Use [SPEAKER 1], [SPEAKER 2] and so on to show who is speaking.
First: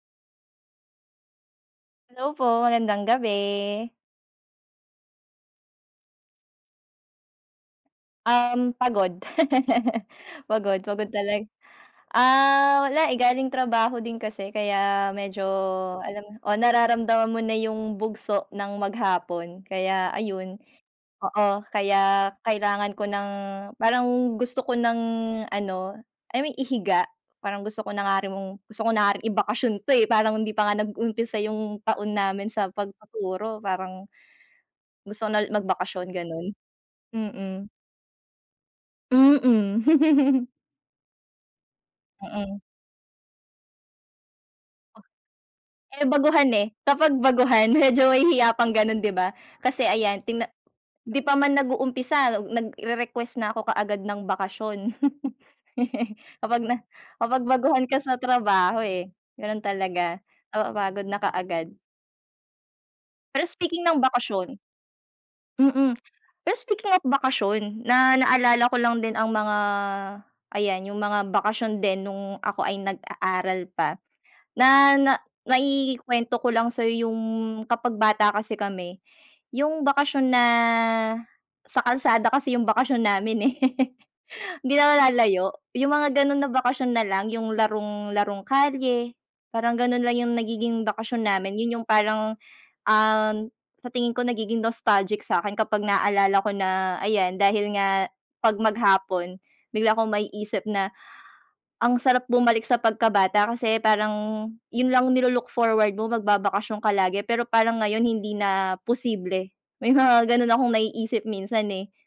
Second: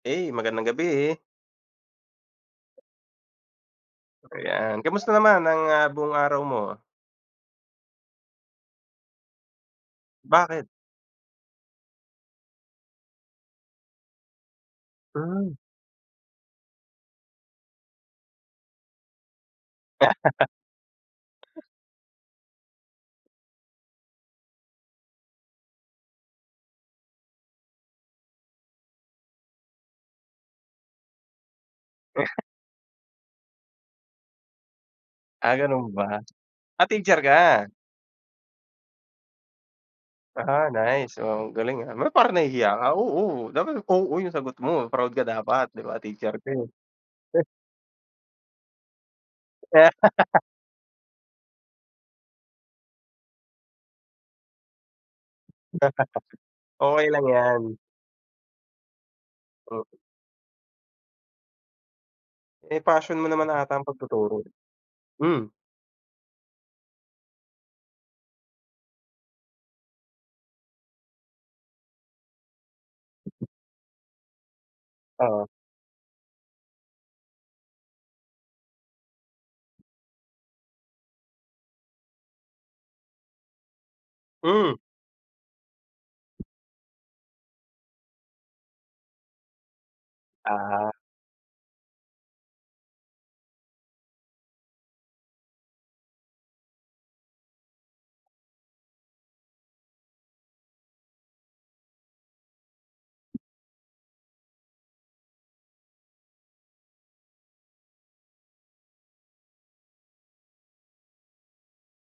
[SPEAKER 1] Ey, magandang gabi.
[SPEAKER 2] Hello po, magandang gabi.
[SPEAKER 1] Ayan, kamusta naman ang, ah, buong araw mo?
[SPEAKER 2] Um, pagod.
[SPEAKER 1] Bakit?
[SPEAKER 2] Pagod, pagod talag um, wala, eh, galing trabaho din kasi kaya medyo
[SPEAKER 1] Hmm.
[SPEAKER 2] alam oh, nararamdaman mo na yung bugso ng maghapon, kaya ayun. Oo kaya, kailangan ko ng parang gusto ko ng ano, I mean, ihiga parang gusto ko na nga ri mong gusto ko na nga rin ibakasyon 'to, eh. Parang hindi pa nga nag-umpisa, yung taon
[SPEAKER 1] Niya, ha
[SPEAKER 2] namin sa pagtuturo parang gusto ko na ulit
[SPEAKER 1] Ah, ganun
[SPEAKER 2] magbakasyon,
[SPEAKER 1] ba?
[SPEAKER 2] ganun.
[SPEAKER 1] Ah, teacher
[SPEAKER 2] Mm.
[SPEAKER 1] ka?
[SPEAKER 2] Mm.
[SPEAKER 1] Ah, nice, oh galing, ah. Ba't parang
[SPEAKER 2] Mm.
[SPEAKER 1] nahihiya ka. Oo, dapat oo yung sagot mo proud ka dapat, 'di
[SPEAKER 2] P
[SPEAKER 1] ba?
[SPEAKER 2] eh,
[SPEAKER 1] Teacher
[SPEAKER 2] baguhan,
[SPEAKER 1] ka, eh.
[SPEAKER 2] eh, kapag
[SPEAKER 1] Heh.
[SPEAKER 2] baguhan medyo may hiya-hiya pang ganon, 'di ba? Kasi ayan tigna 'di pa man nag-uumpisa, nag ire-request na ako kaagad ng bakasyon. Kapag na
[SPEAKER 1] Okey lang
[SPEAKER 2] kapag
[SPEAKER 1] yan.
[SPEAKER 2] baguhan ka sa trabaho, eh, ganun
[SPEAKER 1] Hmm.
[SPEAKER 2] talaga. Oo, pagod ka na kaagad.
[SPEAKER 1] Eh, passion mo
[SPEAKER 2] Pero
[SPEAKER 1] naman ata
[SPEAKER 2] speaking
[SPEAKER 1] ang
[SPEAKER 2] ng
[SPEAKER 1] pagtuturo, eh.
[SPEAKER 2] bakasyon.
[SPEAKER 1] Hmm.
[SPEAKER 2] Mm. Pero speaking of bakasyon na naalala ko lang din ang mga ayan, 'yong mga bakasyon din nung ako ay nag-aaral pa. Na, na
[SPEAKER 1] Oo.
[SPEAKER 2] maikwento ko lang sa'yo 'yong kapag bata kasi kami. Yung bakasyon na sa kalsada kasi yung bakasyon namin, eh.
[SPEAKER 1] Hmm.
[SPEAKER 2] 'Di na ako lalayo. Yung mga ganun na bakasyon na lang yung larong larong kalye, parang ganon lang yung nagiging
[SPEAKER 1] Ah.
[SPEAKER 2] bakasyon namin. Yun yung parang, um, sa tingin ko nagiging nostalgic sa'kin kapag naalala ko na ayan, dahil nga 'pag maghapon, bigla kong maiisip na ang sarap bumalik sa pagkabata kasi parang yun lang nilo-look forward mo magbabakasyon ka lagi. Pero parang ngayon hindi na posible. May mga ganon akong naiisip minsan, eh.